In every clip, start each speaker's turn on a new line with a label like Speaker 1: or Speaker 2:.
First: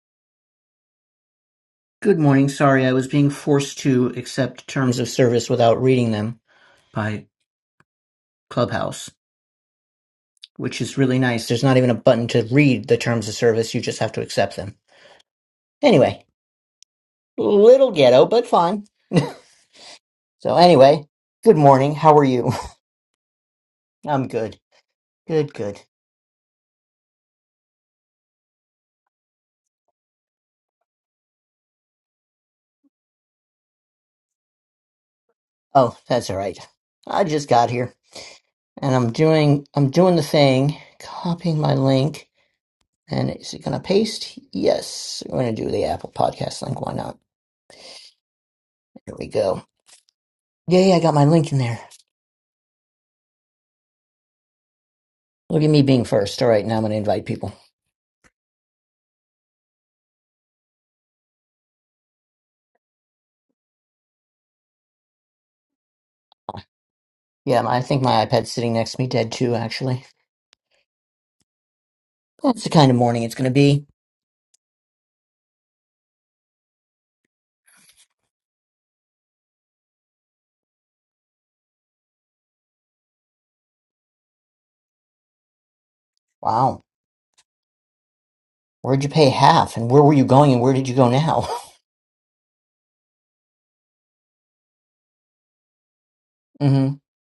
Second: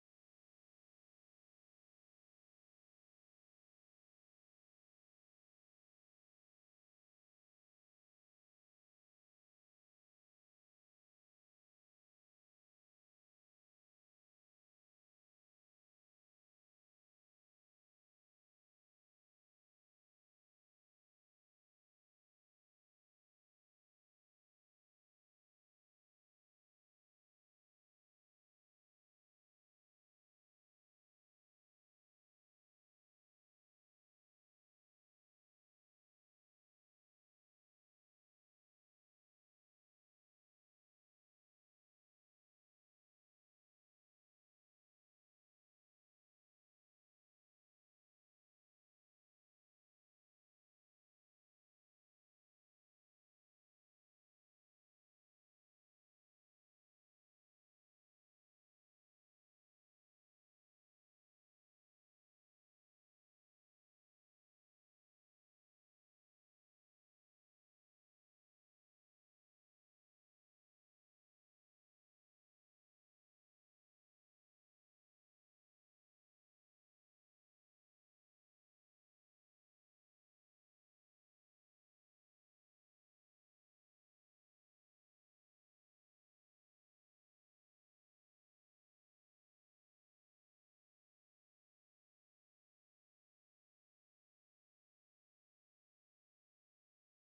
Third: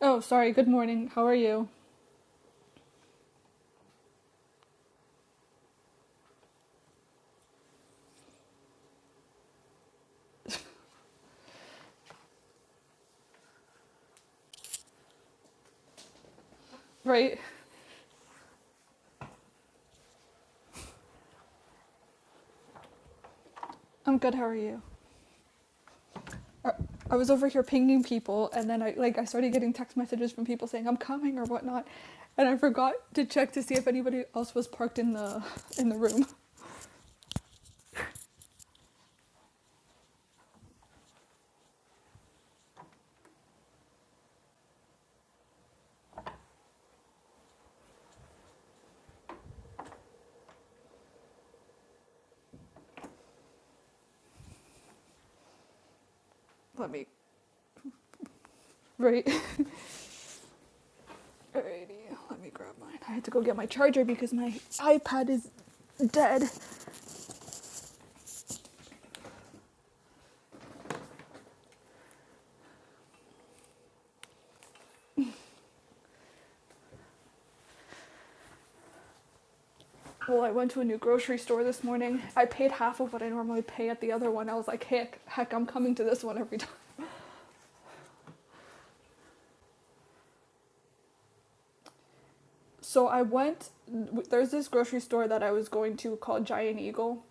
Speaker 1: Oh, sorry. Good morning. How are you?
Speaker 2: Good morning. Sorry, I was being forced to accept terms of service without reading them by Clubhouse, which is really nice. There's not even a button to read the terms of service, you just have to accept them. Anyway,
Speaker 1: Right.
Speaker 2: little ghetto, but fine. So, anyway, good morning. How are you?
Speaker 1: I'm
Speaker 2: I'm
Speaker 1: good. How are
Speaker 2: good.
Speaker 1: you?
Speaker 2: Good, good.
Speaker 1: Uh, I was over here pinging people, and then I like I started getting text messages from people saying I'm coming or whatnot, and I forgot to check to see if anybody else was parked in the in the
Speaker 2: Oh,
Speaker 1: room.
Speaker 2: that's all right. I just got here and I'm doing I'm doing the thing, copying my link. And is it going to paste? Yes. We're going to do the Apple Podcast link. Why not? Here we go. Yeah, yeah, I got my link in there. Look at me being first. All right, now I'm going
Speaker 1: Let
Speaker 2: to
Speaker 1: me
Speaker 2: invite people.
Speaker 1: right. Alrighty. Let me grab mine. I had to go get my charger because my iPad is dead.
Speaker 2: Yeah, my- I think my iPad's sitting next to me dead too, actually. That's the kind of morning it's going to be.
Speaker 1: Well, I went to a new grocery store this morning. I paid half of what I normally pay at the other one. I was like, heck, heck, I'm coming to this one every
Speaker 2: Wow. Where'd you pay half? And where were you going and where did you go now?
Speaker 1: So I went. There's this grocery store that I was going to called
Speaker 2: mm
Speaker 1: Giant
Speaker 2: hmm.
Speaker 1: Eagle.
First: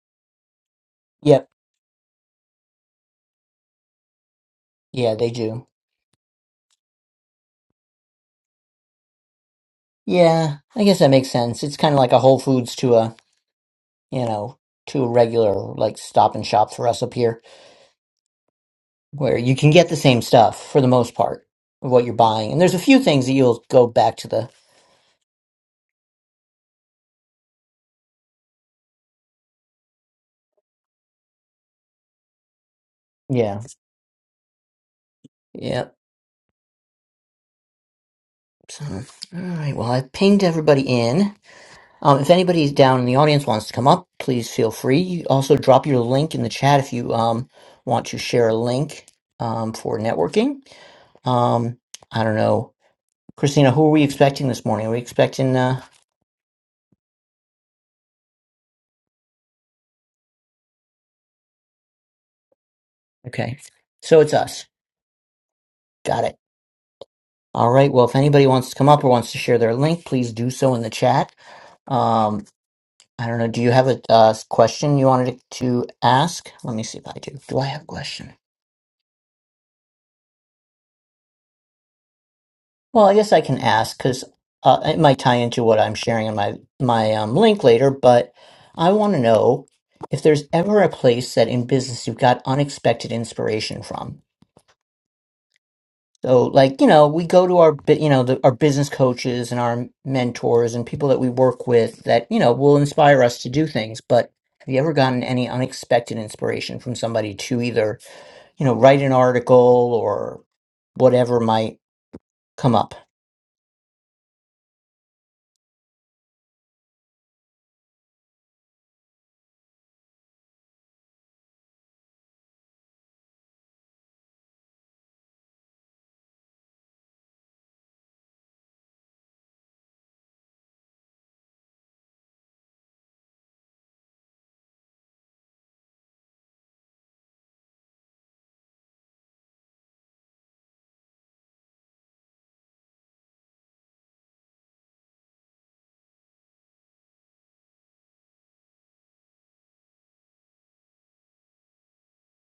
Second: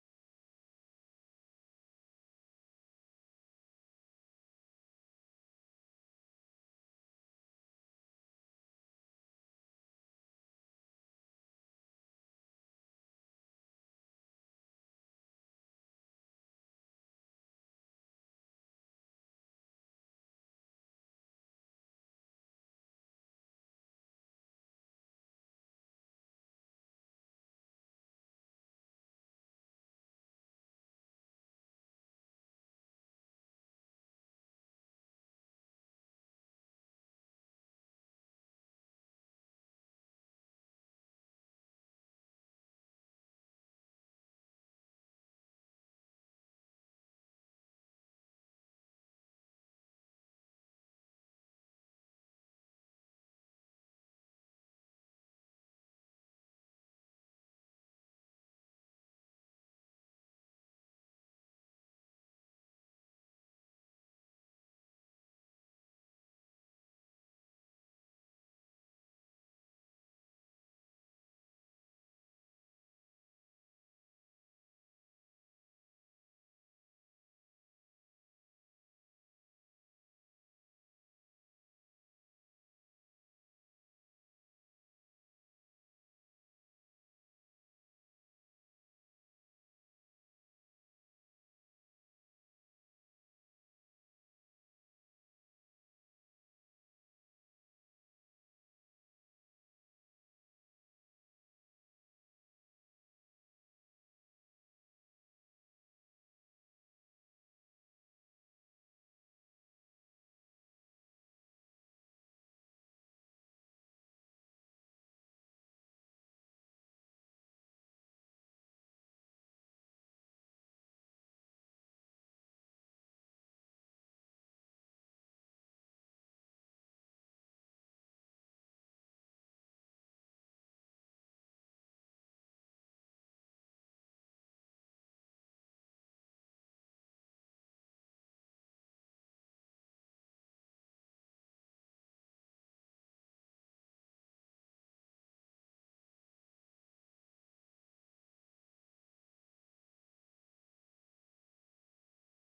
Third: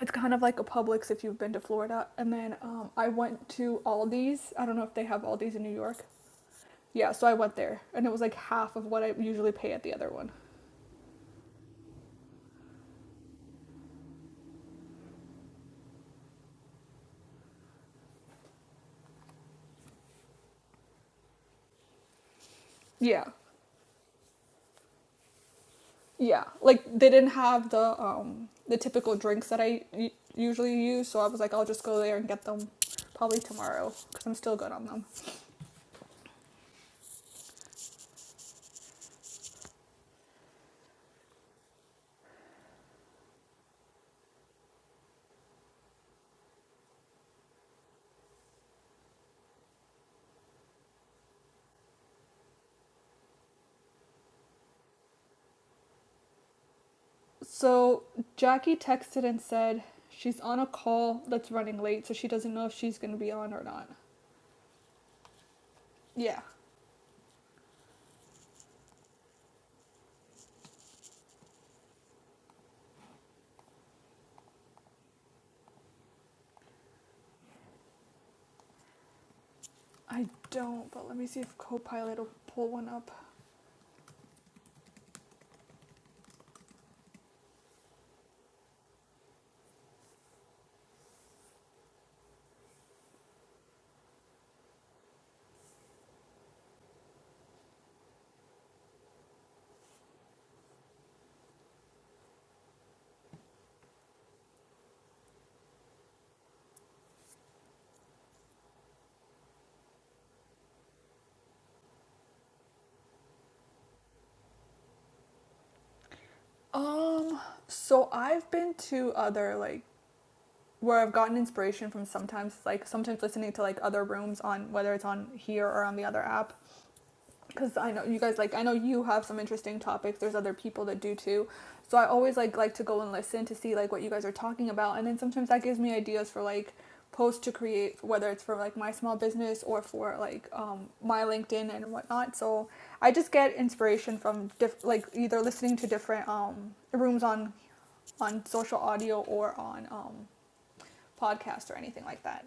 Speaker 1: It's kind of like a Publix if you've
Speaker 2: Yep.
Speaker 1: been to Florida. And then um, I went to Aldi's. I don't know if they
Speaker 2: Yeah,
Speaker 1: have
Speaker 2: they
Speaker 1: Aldi's in
Speaker 2: do.
Speaker 1: New York. Yeah, so I went there, and it was like half of what I usually pay at the other one.
Speaker 2: Yeah, I guess that makes sense. It's kind of like a Whole Foods to a, you know, to a regular, like, stop and shop for us up here, where you can get the same stuff for the most part of what you're buying. And there's a few things
Speaker 1: Yeah,
Speaker 2: that you'll go back to the.
Speaker 1: yeah. Like they didn't have the um, the typical drinks that I usually use, so I was like, I'll just go there and get them probably
Speaker 2: Yeah.
Speaker 1: tomorrow because I'm still good on them.
Speaker 2: Yeah. So, all right. Well, I've pinged everybody in. Um, if anybody down in the audience wants to come up, please feel free. You also drop your link in the chat if you um, want to share a link um, for networking. Um, I don't know, Christina. Who are we expecting this morning? Are we expecting? Uh,
Speaker 1: So Jackie texted and said she's on a call that's running late, so she doesn't know if she's going to be on
Speaker 2: okay,
Speaker 1: or not.
Speaker 2: so it's us. Got it.
Speaker 1: Yeah,
Speaker 2: All right. Well, if anybody wants to come up or wants to share their link, please do so in the chat. Um, I don't know. Do you have a uh, question you wanted to ask? Let me see if I do. Do I have a question?
Speaker 1: I don't, but let me see if Copilot will pull one
Speaker 2: Well,
Speaker 1: up.
Speaker 2: I guess I can ask because uh, it might tie into what I'm sharing in my my um, link later. But I want to know if there's ever a place that in business you've got unexpected inspiration from. So, like you know, we go to our bu- you know the, our business coaches and our mentors and people that we work with that you know will inspire us to do things. But have you ever gotten any unexpected inspiration from somebody to either you know write an article or whatever might come up?
Speaker 1: Um, so I've been to other like where I've gotten inspiration from sometimes like sometimes listening to like other rooms on whether it's on here or on the other app because I know you guys like I know you have some interesting topics. There's other people that do too. So I always like like to go and listen to see like what you guys are talking about and then sometimes that gives me ideas for like posts to create whether it's for like my small business or for like um, my LinkedIn and whatnot. So I just get inspiration from diff- like either listening to different um, rooms on on social audio or on um, podcast or anything like that.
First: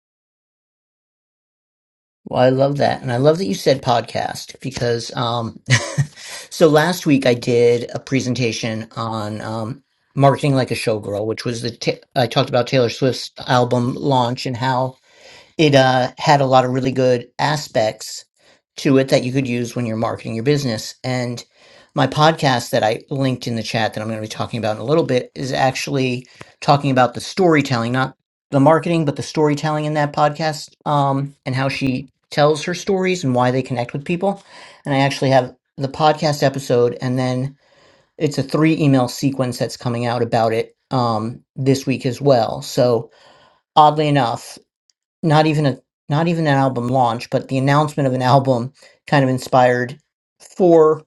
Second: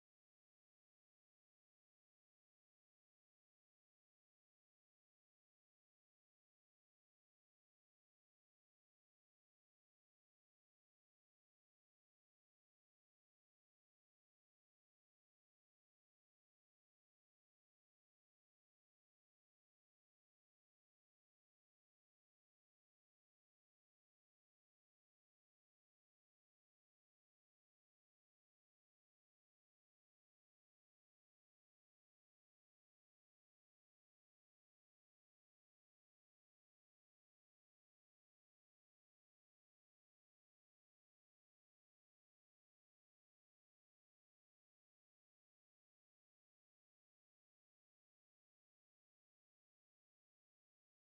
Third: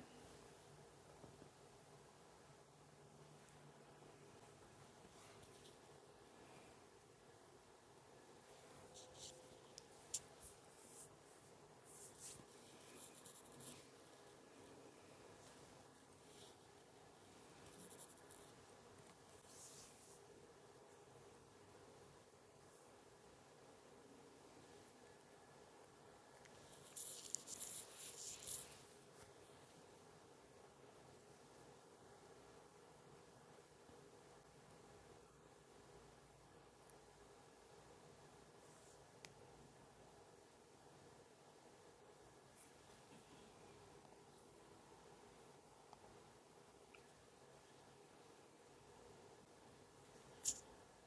Speaker 2: Well, I love that. And I love that you said podcast because, um, so last week I did a presentation on, um, marketing like a showgirl, which was the, ta- I talked about Taylor Swift's album launch and how it uh, had a lot of really good aspects to it that you could use when you're marketing your business. And my podcast that I linked in the chat that I'm going to be talking about in a little bit is actually talking about the storytelling, not the marketing, but the storytelling in that podcast um, and how she tells her stories and why they connect with people. And I actually have the podcast episode and then it's a three email sequence that's coming out about it um, this week as well. So oddly enough not even a not even an album launch, but the announcement of an album kind of inspired four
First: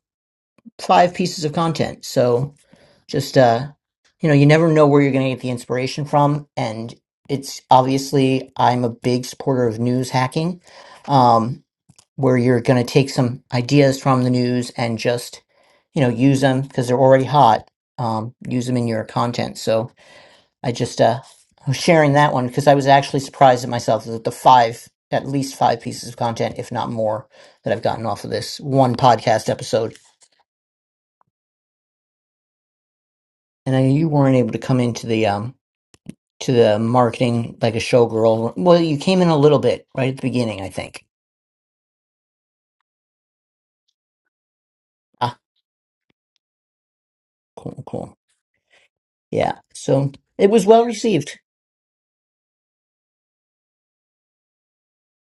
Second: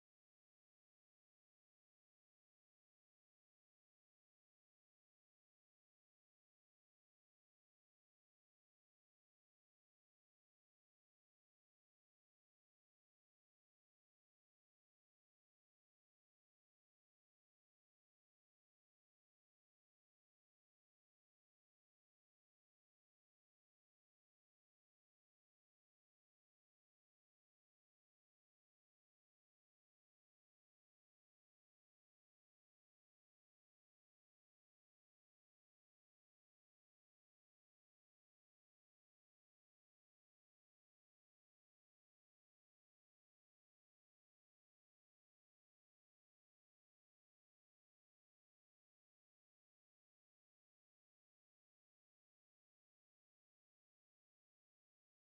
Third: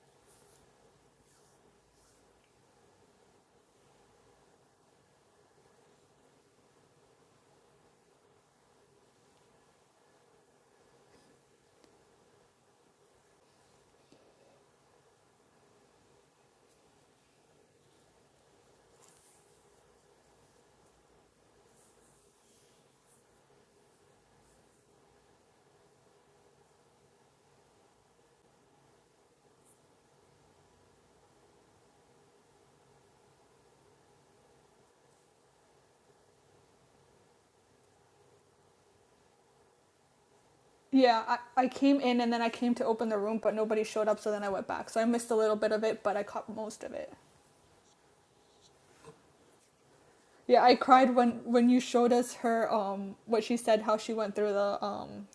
Speaker 2: five pieces of content. So just uh you know, you never know where you're going to get the inspiration from and it's obviously I'm a big supporter of news hacking um where you're going to take some ideas from the news and just you know use them because they're already hot um use them in your content. So I just uh was sharing that one because I was actually surprised at myself that the five at least five pieces of content, if not more, that I've gotten off of this one podcast episode. And I know you weren't able to come into the um to the marketing like a showgirl. Well, you came in a little bit right at the beginning, I think.
Speaker 1: Yeah, I, I came in and then I came to open the room, but nobody showed up, so then I went back. So I missed a
Speaker 2: Ah,
Speaker 1: little bit of it, but I caught most of it.
Speaker 2: cool, cool. Yeah. So it
Speaker 1: Yeah,
Speaker 2: was
Speaker 1: I
Speaker 2: well
Speaker 1: cried
Speaker 2: received.
Speaker 1: when when you showed us her um what she said how she went through the um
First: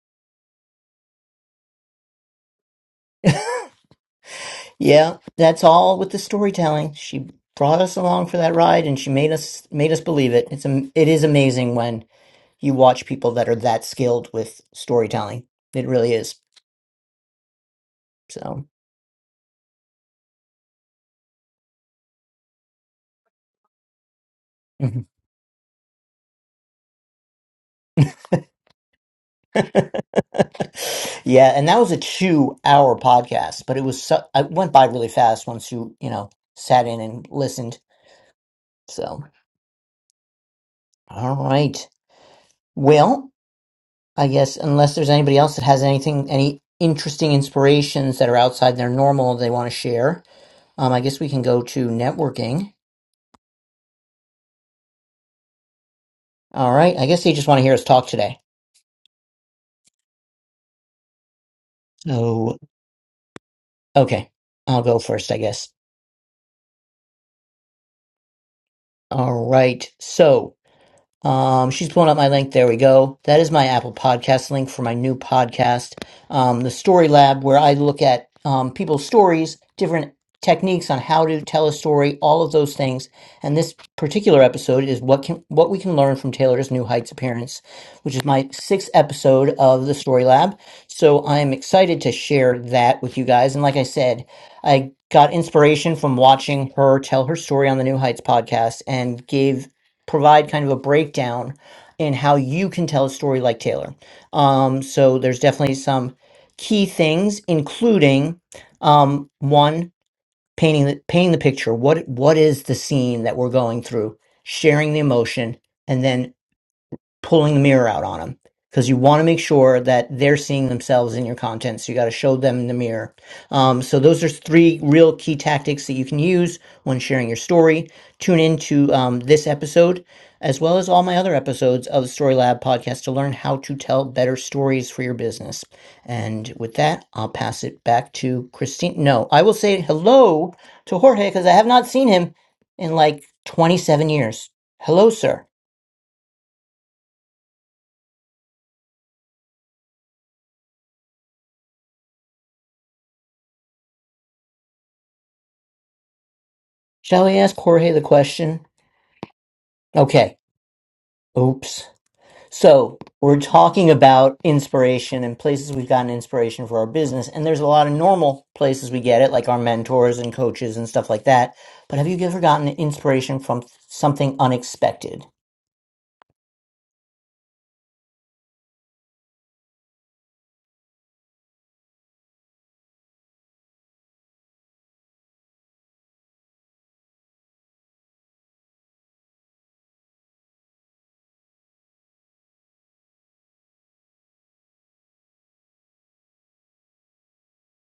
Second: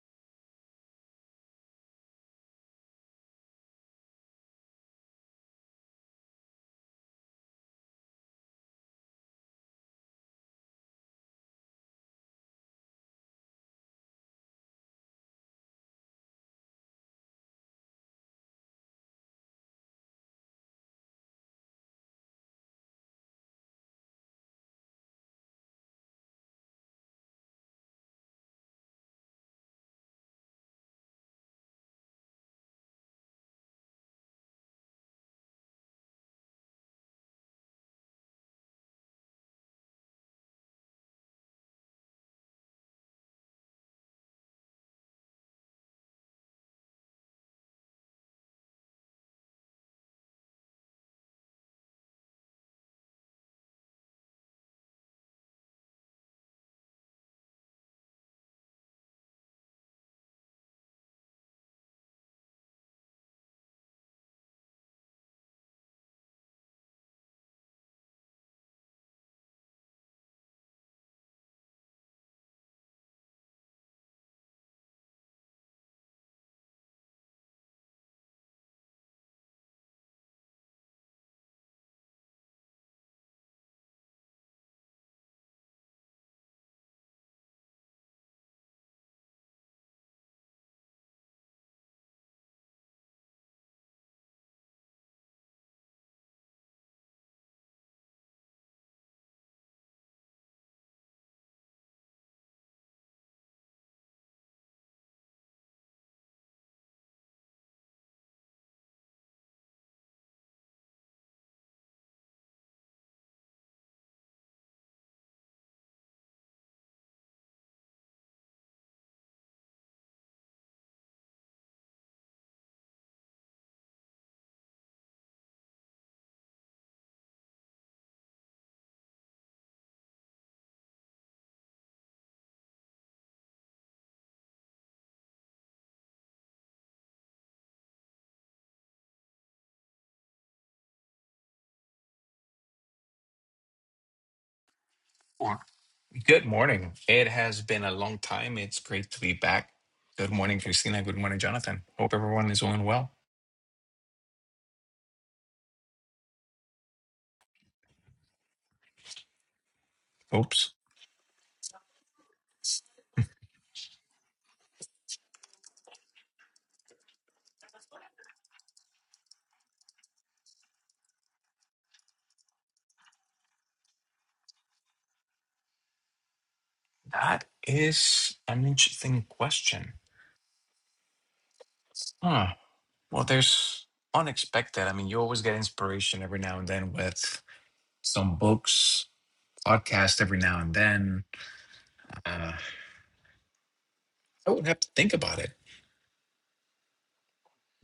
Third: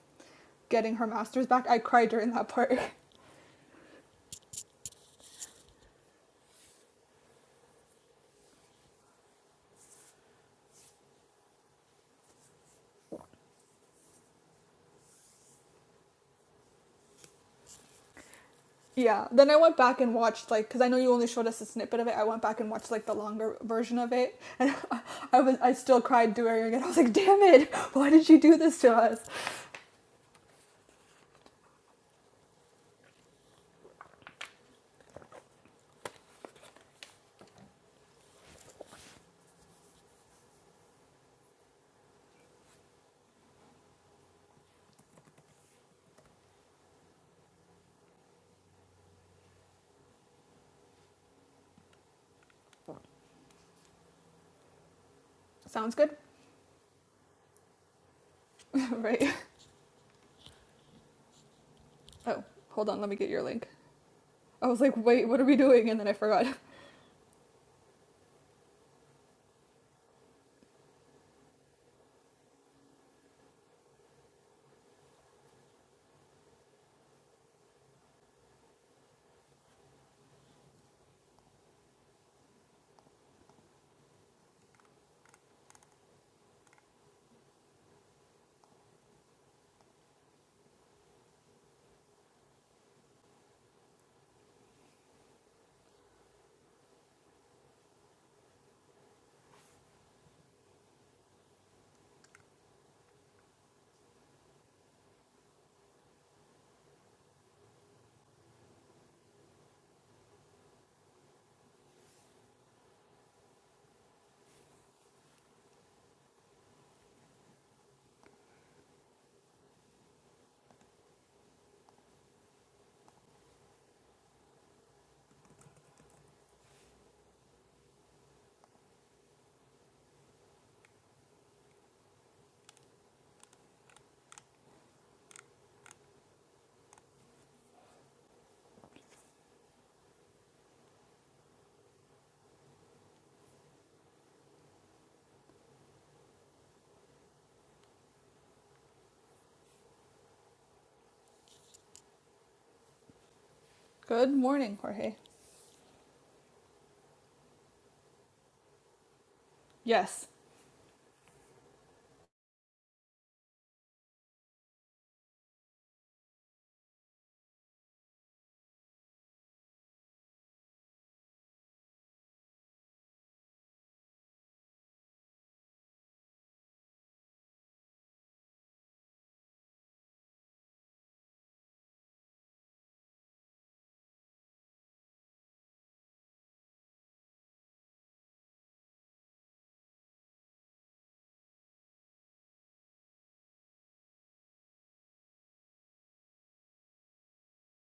Speaker 1: getting her masters back. I cried during that part.
Speaker 2: yeah, that's all with the storytelling. She brought us along for that ride and she made us made us believe it. It's am- it is amazing when you watch people that are that skilled with storytelling. It really is. So,
Speaker 1: yeah. Then I went back and watched like cuz I know you only showed us a snippet of it. I went back and watched like the longer version of it. And
Speaker 2: mhm.
Speaker 1: I was I still cried during it. I was like, "Damn it. Why did you do this to us?"
Speaker 2: yeah, and that was a two-hour podcast, but it was so, it went by really fast once you you know sat in and listened. So, all right. Well, I guess unless there's anybody else that has anything, any interesting inspirations that are outside their normal they want to share, um, I guess we can go to networking.
Speaker 1: Sounds good.
Speaker 2: All right. I guess they just want to hear us talk today.
Speaker 1: right. Oh,
Speaker 2: So,
Speaker 1: hold on. Let me get your link.
Speaker 2: okay.
Speaker 1: I was
Speaker 2: I'll
Speaker 1: like,
Speaker 2: go
Speaker 1: "Wait,
Speaker 2: first, I
Speaker 1: what are we
Speaker 2: guess.
Speaker 1: doing?" And then I forgot.
Speaker 2: alright so um, she's pulling up my link. There we go. That is my Apple Podcast link for my new podcast, um, the Story Lab, where I look at um, people's stories, different techniques on how to tell a story, all of those things. And this particular episode is what can what we can learn from Taylor's New Heights appearance, which is my sixth episode of the Story Lab. So I am excited to share that with you guys. And like I said, I got inspiration from watching her tell her story on the New Heights podcast and gave provide kind of a breakdown in how you can tell a story like Taylor. Um, so there's definitely some key things, including um, one painting the painting the picture. What what is the scene that we're going through? Sharing the emotion, and then pulling the mirror out on them because you want to make sure that they're seeing themselves in your content. So you got to show them in the mirror. Um, so those are three real key tactics that you can use when sharing your story. Tune into um, this episode as well as all my other episodes of the Story Lab podcast to learn how to tell better stories for your business. And with that, I'll pass it back to Christine. No, I will say hello to Jorge because I have not seen him in like 27 years. Hello, sir.
Speaker 3: Well, Good morning. It has been a long time. It's great to be back. Good morning, Christina. Good morning, Jonathan. Hope everyone is doing well.
Speaker 1: Good morning, Jorge.
Speaker 2: Shall we ask Jorge the question?
Speaker 1: Yes.
Speaker 2: Okay.
Speaker 3: Oops.
Speaker 2: Oops. So we're talking about inspiration and places we've gotten inspiration for our business. And there's a lot of normal places we get it, like our mentors and coaches and stuff like that. But have you ever gotten inspiration from something unexpected?
Speaker 3: That is an interesting question. Huh. Well, there's unexpected. I mean, you always get inspiration every now and then with some books, podcast every now and then. Uh, I would have to think about it.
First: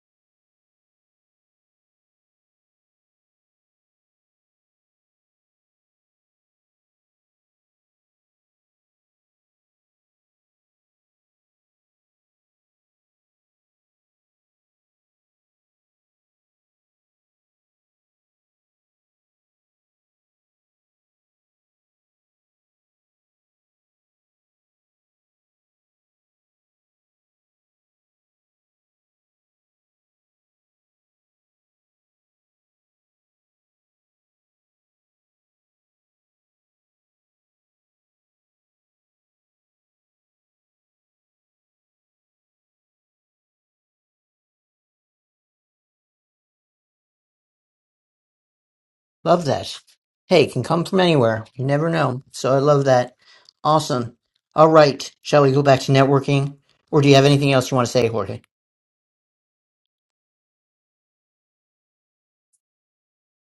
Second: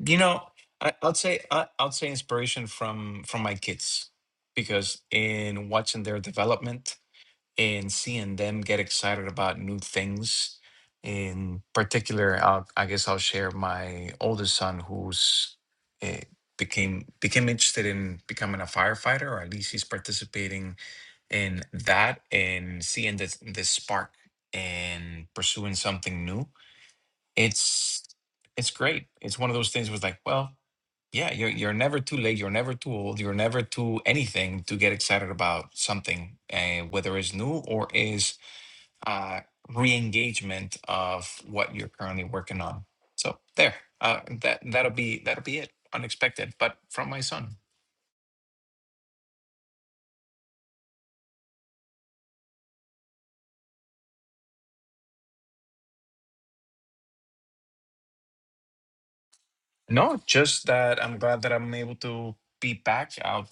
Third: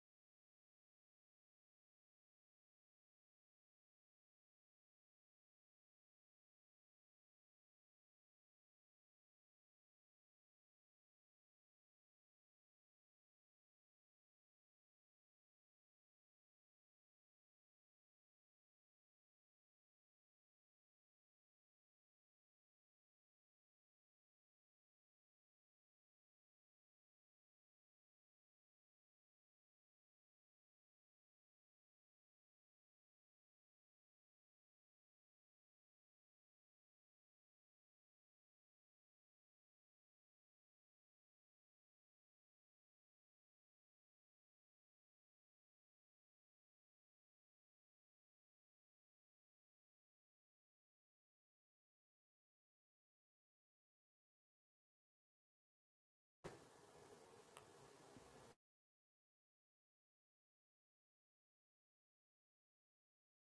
Speaker 3: You know, I, I'd say I, I'd say inspiration from from my kids because in watching their development and seeing them get excited about new things. In particular, I'll, I guess I'll share my oldest son, who's uh, became became interested in becoming a firefighter, or at least he's participating in that and seeing this this spark and pursuing something new it's it's great. It's one of those things was like, well, yeah, you're you're never too late, you're never too old, you're never too anything to get excited about something, uh, whether it's new or is uh, re-engagement of what you're currently working on. So there, uh, that that'll be that'll be it. Unexpected, but from my son.
Speaker 2: Love that. Hey, it can come from anywhere. You never know. So I love that. Awesome. All right. Shall we go back to networking? Or do you have anything else you want to say, Jorge?
Speaker 3: No, just that I'm glad that I'm able to be back. out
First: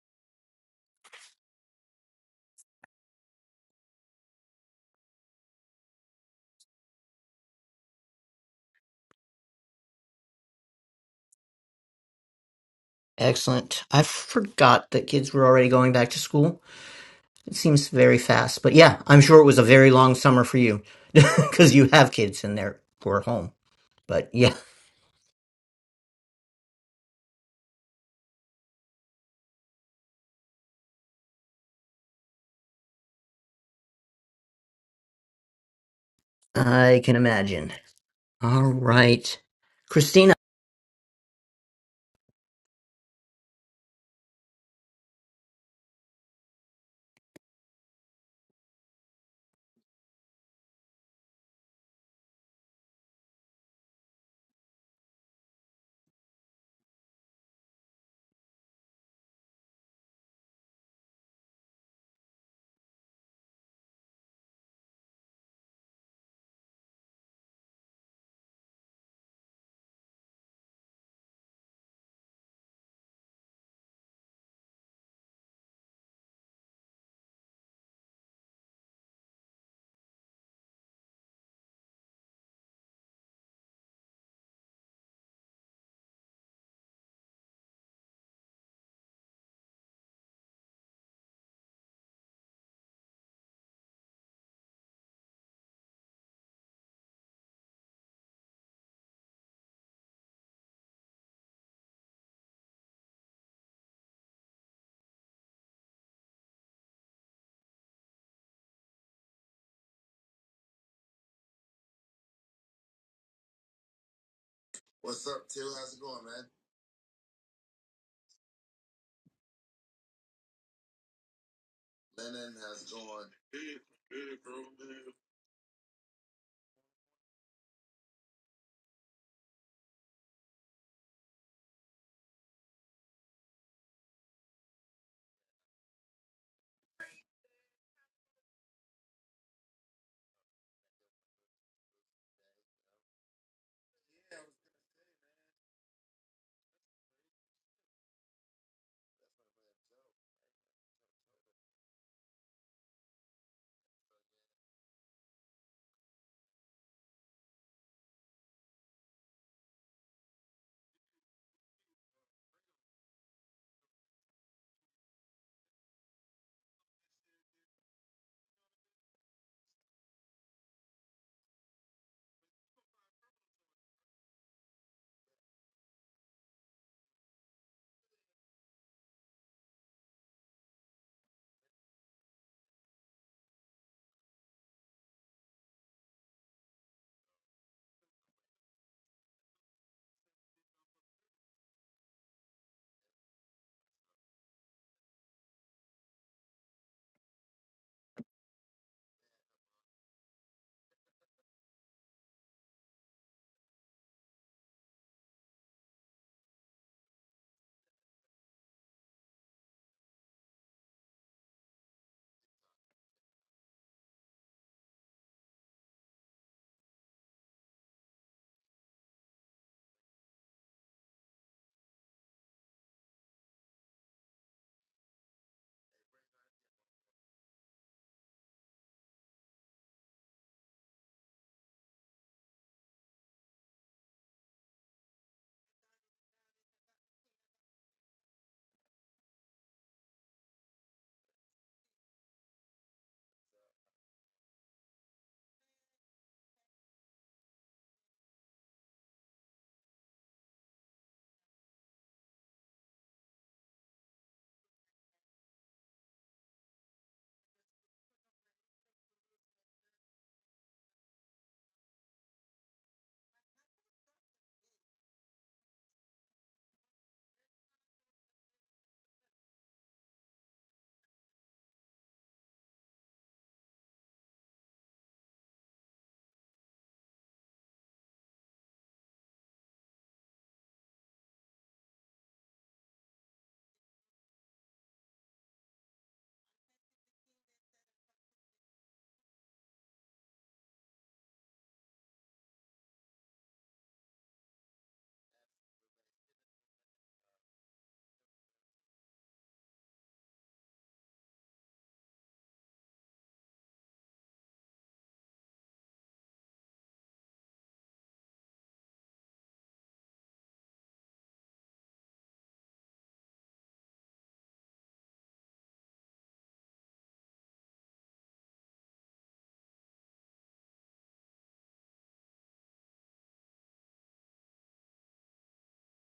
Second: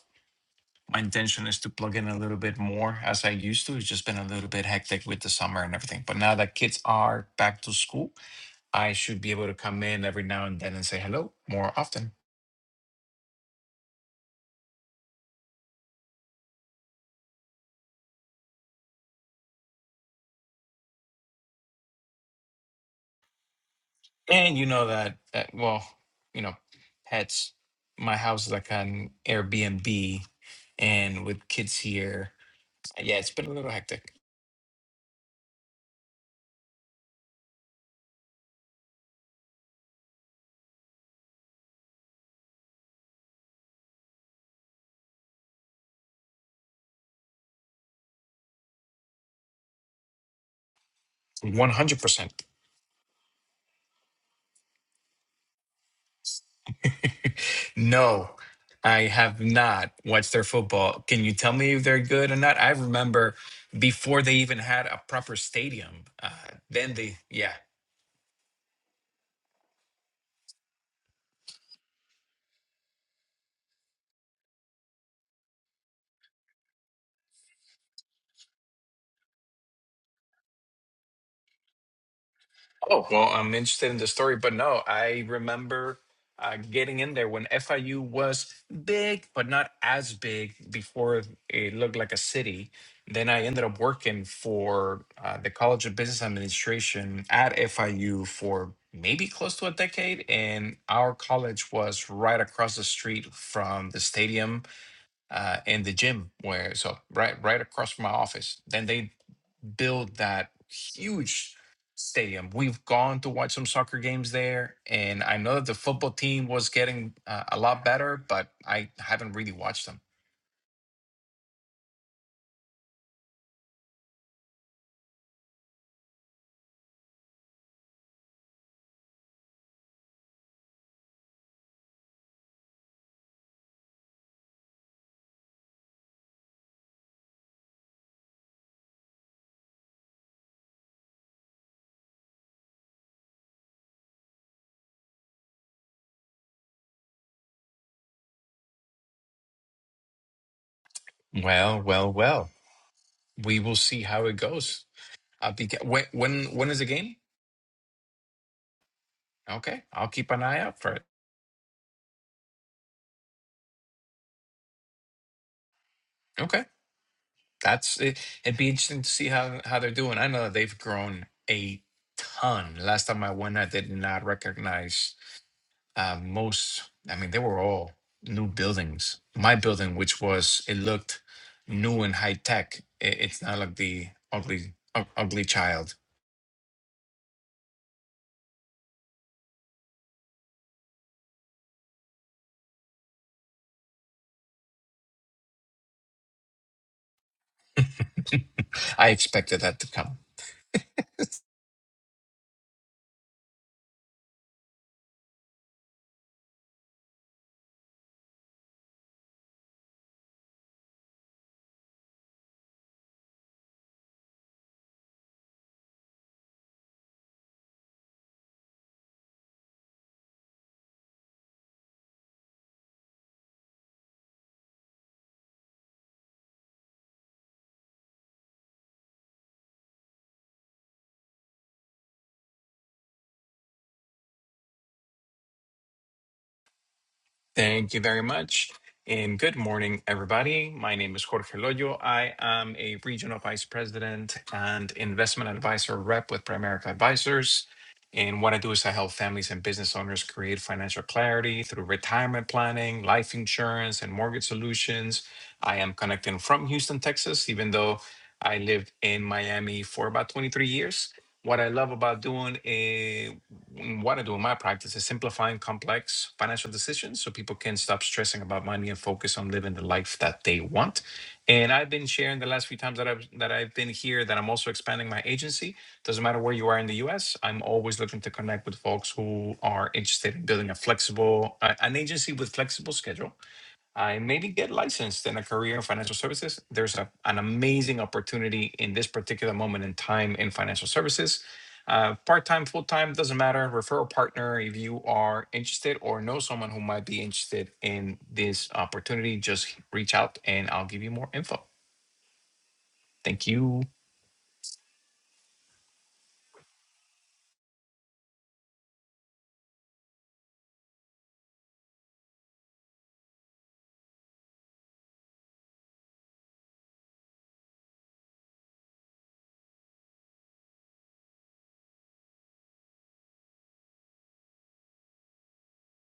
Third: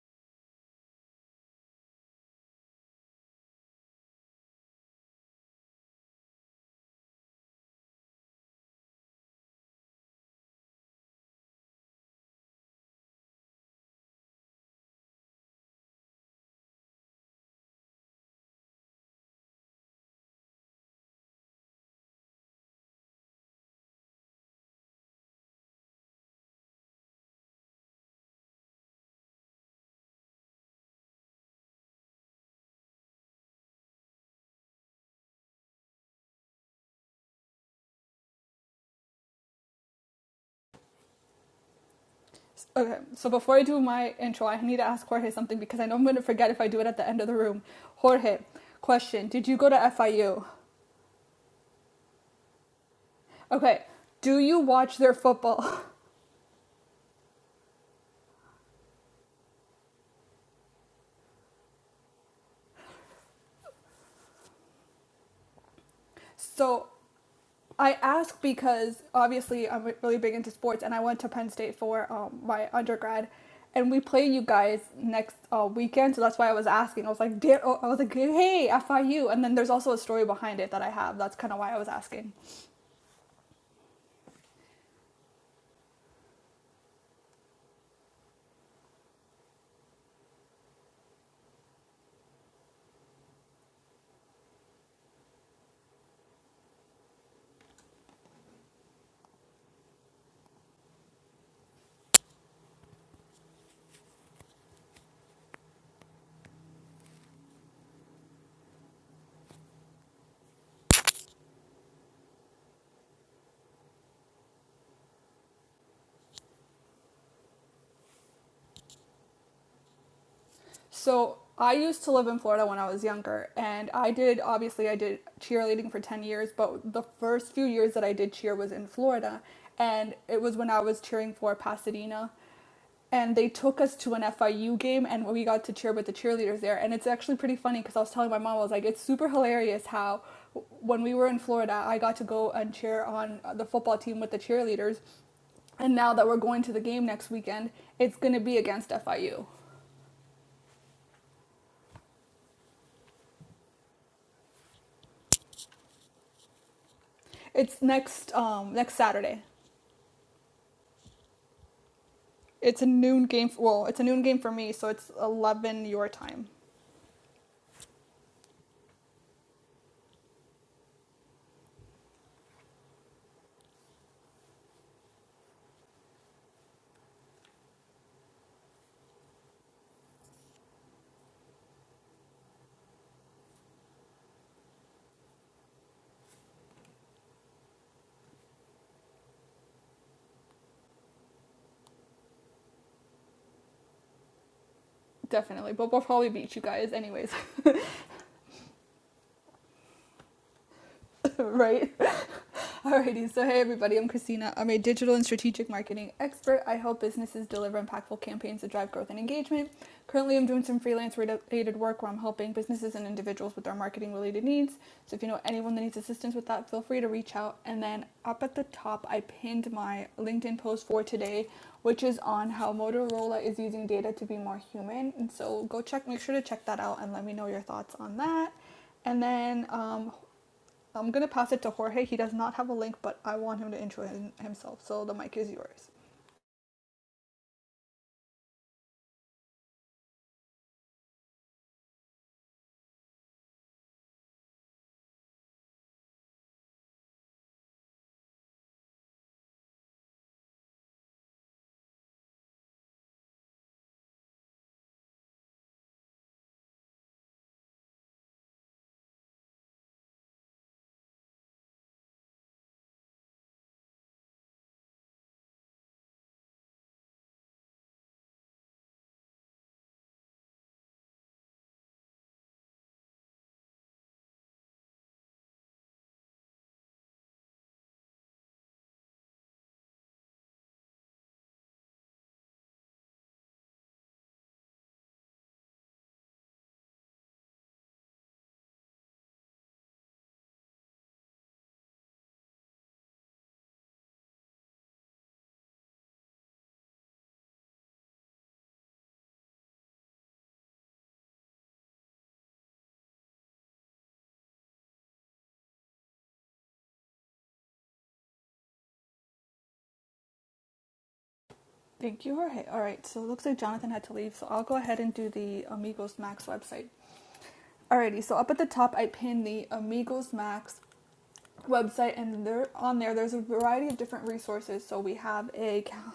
Speaker 3: my intention is to plug in a little bit more as I used to. It's just been a little bit hectic with the summer and everything. But now that kids are back to school, I should be able to come in every now and then and say hello more often.
Speaker 2: Excellent. I forgot that kids were already going back to school. It seems very fast, but yeah, I'm sure it was a very long summer for you because you have kids and they're were home. But yeah,
Speaker 3: And you know that that well, you know, pets. My house is like an Airbnb, and with kids here, yeah, it's been a little hectic.
Speaker 2: I can imagine. All right, Christina.
Speaker 1: Okay, so before I do my intro, I need to ask Jorge something because I know I'm going to forget if I do it at the end of the room. Jorge, question Did you go to FIU?
Speaker 3: 100%.
Speaker 1: Okay, do you watch their football?
Speaker 3: No, I have not watched their football. Can you tell me if they're good or not? I remember before they even had a proper stadium. Uh,
Speaker 1: So
Speaker 3: then they, yeah.
Speaker 1: I ask because obviously I'm really big into sports and I went to Penn State for um, my undergrad and we play you guys next uh, weekend. So that's why I was asking. I was like, oh," I was like, hey, FIU. And then there's also a story behind it that I have. That's kind of why I was asking.
Speaker 3: Oh, well, I'm interested in the story, but no, I remember uh, getting in there when FIU was big, but not as big before it looked like a city. Then I ended up working for uh, the College of Business Administration at FIU for maybe close to a decade. And our college was right across the street from the stadium uh, in the gym where so right right across from my office. Then they build that huge stadium. We've gone to watch some soccer games there, and I know that the football team was getting uh, a lot better, but I haven't really watched them.
Speaker 1: So I used to live in Florida when I was younger, and I did obviously I did cheerleading for 10 years, but the first few years that I did cheer was in Florida, and it was when I was cheering for Pasadena. And they took us to an FIU game, and we got to cheer with the cheerleaders there. And it's actually pretty funny because I was telling my mom, I was like, it's super hilarious how when we were in Florida, I got to go and cheer on uh, the football team with the cheerleaders. And now that we're going to the game next weekend, it's going to be against FIU.
Speaker 3: Well, well, well. We will see how it goes. I'll be ge- when when when is the game?
Speaker 1: It's next um next Saturday.
Speaker 3: Okay, I'll keep an eye out for it.
Speaker 1: It's a noon game. Well, it's a noon game for me, so it's eleven your time.
Speaker 3: Okay. That's it. It'd be interesting to see how how they're doing. I know that they've grown a ton. Last time I went, I did not recognize uh, most. I mean, they were all new buildings. My building, which was it looked new and high tech. It, it's not like the ugly u- ugly child.
Speaker 1: Definitely, but we'll probably beat you guys anyways,
Speaker 3: I expected that to come.
Speaker 1: right? Alrighty, so hey everybody, I'm Christina. I'm a digital and strategic marketing expert. I help businesses deliver impactful campaigns to drive growth and engagement. Currently, I'm doing some freelance related work where I'm helping businesses and individuals with their marketing related needs. So if you know anyone that needs assistance with that, feel free to reach out. And then up at the top, I pinned my LinkedIn post for today, which is on how Motorola is using data to be more human. And so go check, make sure to check that out and let me know your thoughts on that. And then um, I'm going to pass it to Jorge. He does not have a link, but I want him to intro him, himself. So the mic is yours.
Speaker 3: Thank you very much. And good morning, everybody. My name is Jorge Loyo. I am a regional vice president and investment advisor rep with Primerica Advisors. And what I do is I help families and business owners create financial clarity through retirement planning, life insurance, and mortgage solutions. I am connecting from Houston, Texas, even though I lived in Miami for about 23 years. What I love about doing eh, what I do in my practice is simplifying complex financial decisions so people can stop stressing about money and focus on living the life that they want. And I've been sharing the last few times that I've that I've been here that I'm also expanding my agency. Doesn't matter where you are in the US, I'm always looking to connect with folks who are interested in building a flexible uh, an agency with flexible schedule and maybe get licensed in a career in financial services. There's a, an amazing opportunity in this particular moment in time in financial services. Uh, Part time, full time, doesn't matter. Refer a partner if you are interested or know someone who might be interested in this opportunity. Just reach out and I'll give you more info. Thank you.
Speaker 1: Thank you, Jorge. All right. So it looks like Jonathan had to leave. So I'll go ahead and do the Amigos Max website. Alrighty, so up at the top, I pinned the Amigos Max website and there on there there's a variety of different resources so we have a cal-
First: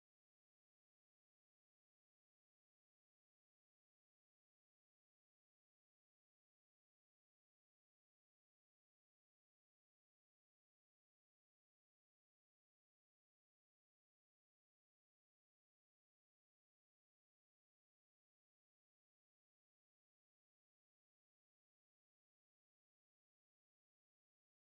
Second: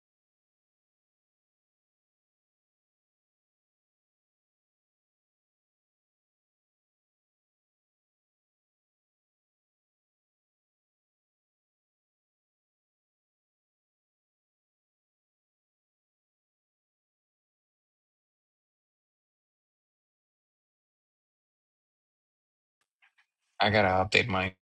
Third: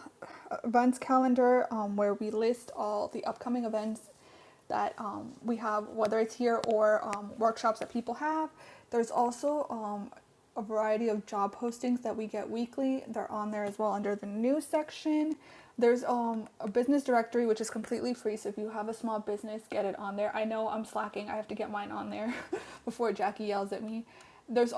Speaker 1: events calendar um, where we list all the upcoming events that um, we have whether it's here or um, workshops that people have there's also um, a variety of job postings that we get weekly they're on there as well under the news section there's um, a business directory which is completely free so if you have a small business get it on there i know i'm slacking i have to get mine on there before jackie
Speaker 3: I
Speaker 1: yells at
Speaker 3: gotta
Speaker 1: me
Speaker 3: update my.
Speaker 1: there's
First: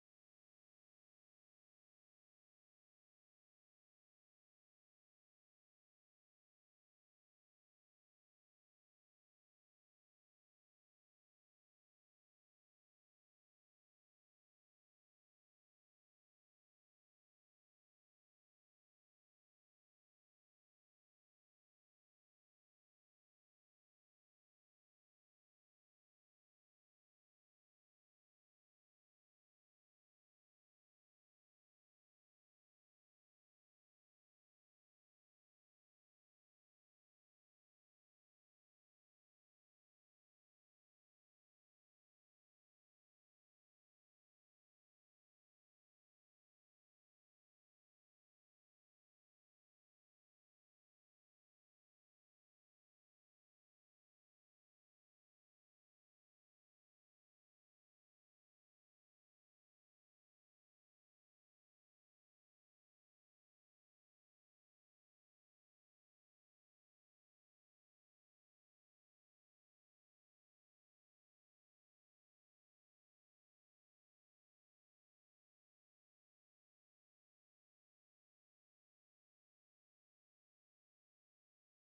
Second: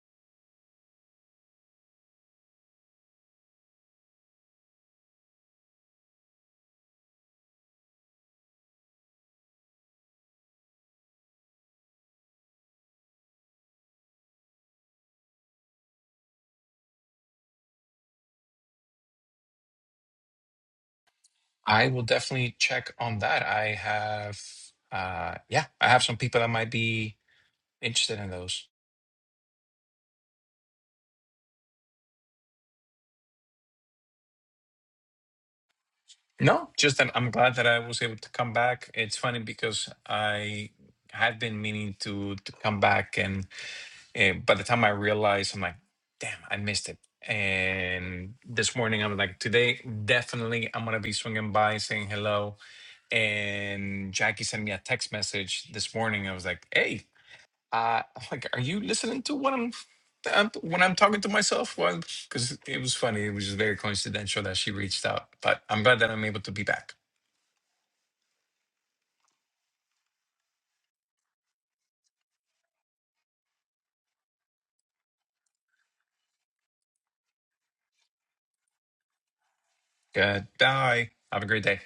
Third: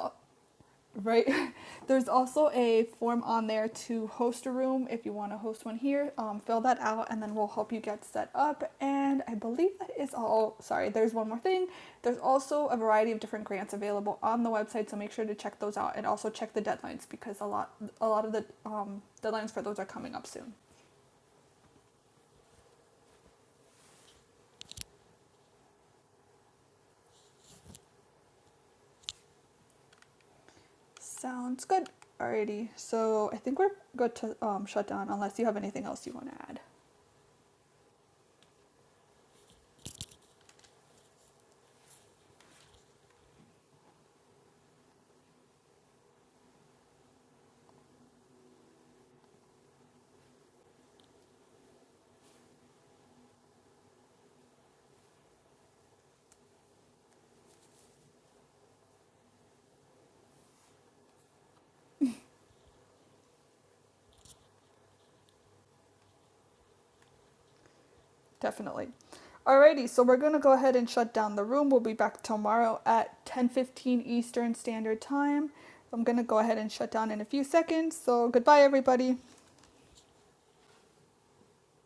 Speaker 1: Right. There's also a form on there to host a room if you want to host one here. Um, fill that out and then we'll help you get set up. And I believe that is all. Sorry, there's one more thing. There's also a variety of different grants available on the website, so make sure to check those out and also check the deadlines because a lot a lot of the um, deadlines for those are coming up soon.
Speaker 3: I will definitely check on that. I have, uh, yeah, I have some people that might be interested in those.
Speaker 1: Sounds good. Alrighty. So I think we're good to um, shut down unless you have anything else you want to add.
Speaker 3: No, just I'm, I'm glad that I was able to come back. It's funny because I had been meaning to to come back, and uh, by the time I realized, I'm like, damn, I missed it. And this morning, I'm like, today definitely I'm gonna be swinging by, saying hello. And Jackie sent me a text message this morning. I was like, hey, uh, I'm like, are you listening to what I'm? I'm- When I'm talking to myself, well, because it was funny, it was just very coincidental that she reached out. But I'm glad that I'm able to be back.
Speaker 1: Definitely. Alrighty, so we're gonna go ahead and shut down the room. We'll be back tomorrow at 10:15 Eastern Standard Time. I'm gonna go ahead and shut down in a few seconds. So goodbye, everybody.
Speaker 3: Goodbye. Have a great day.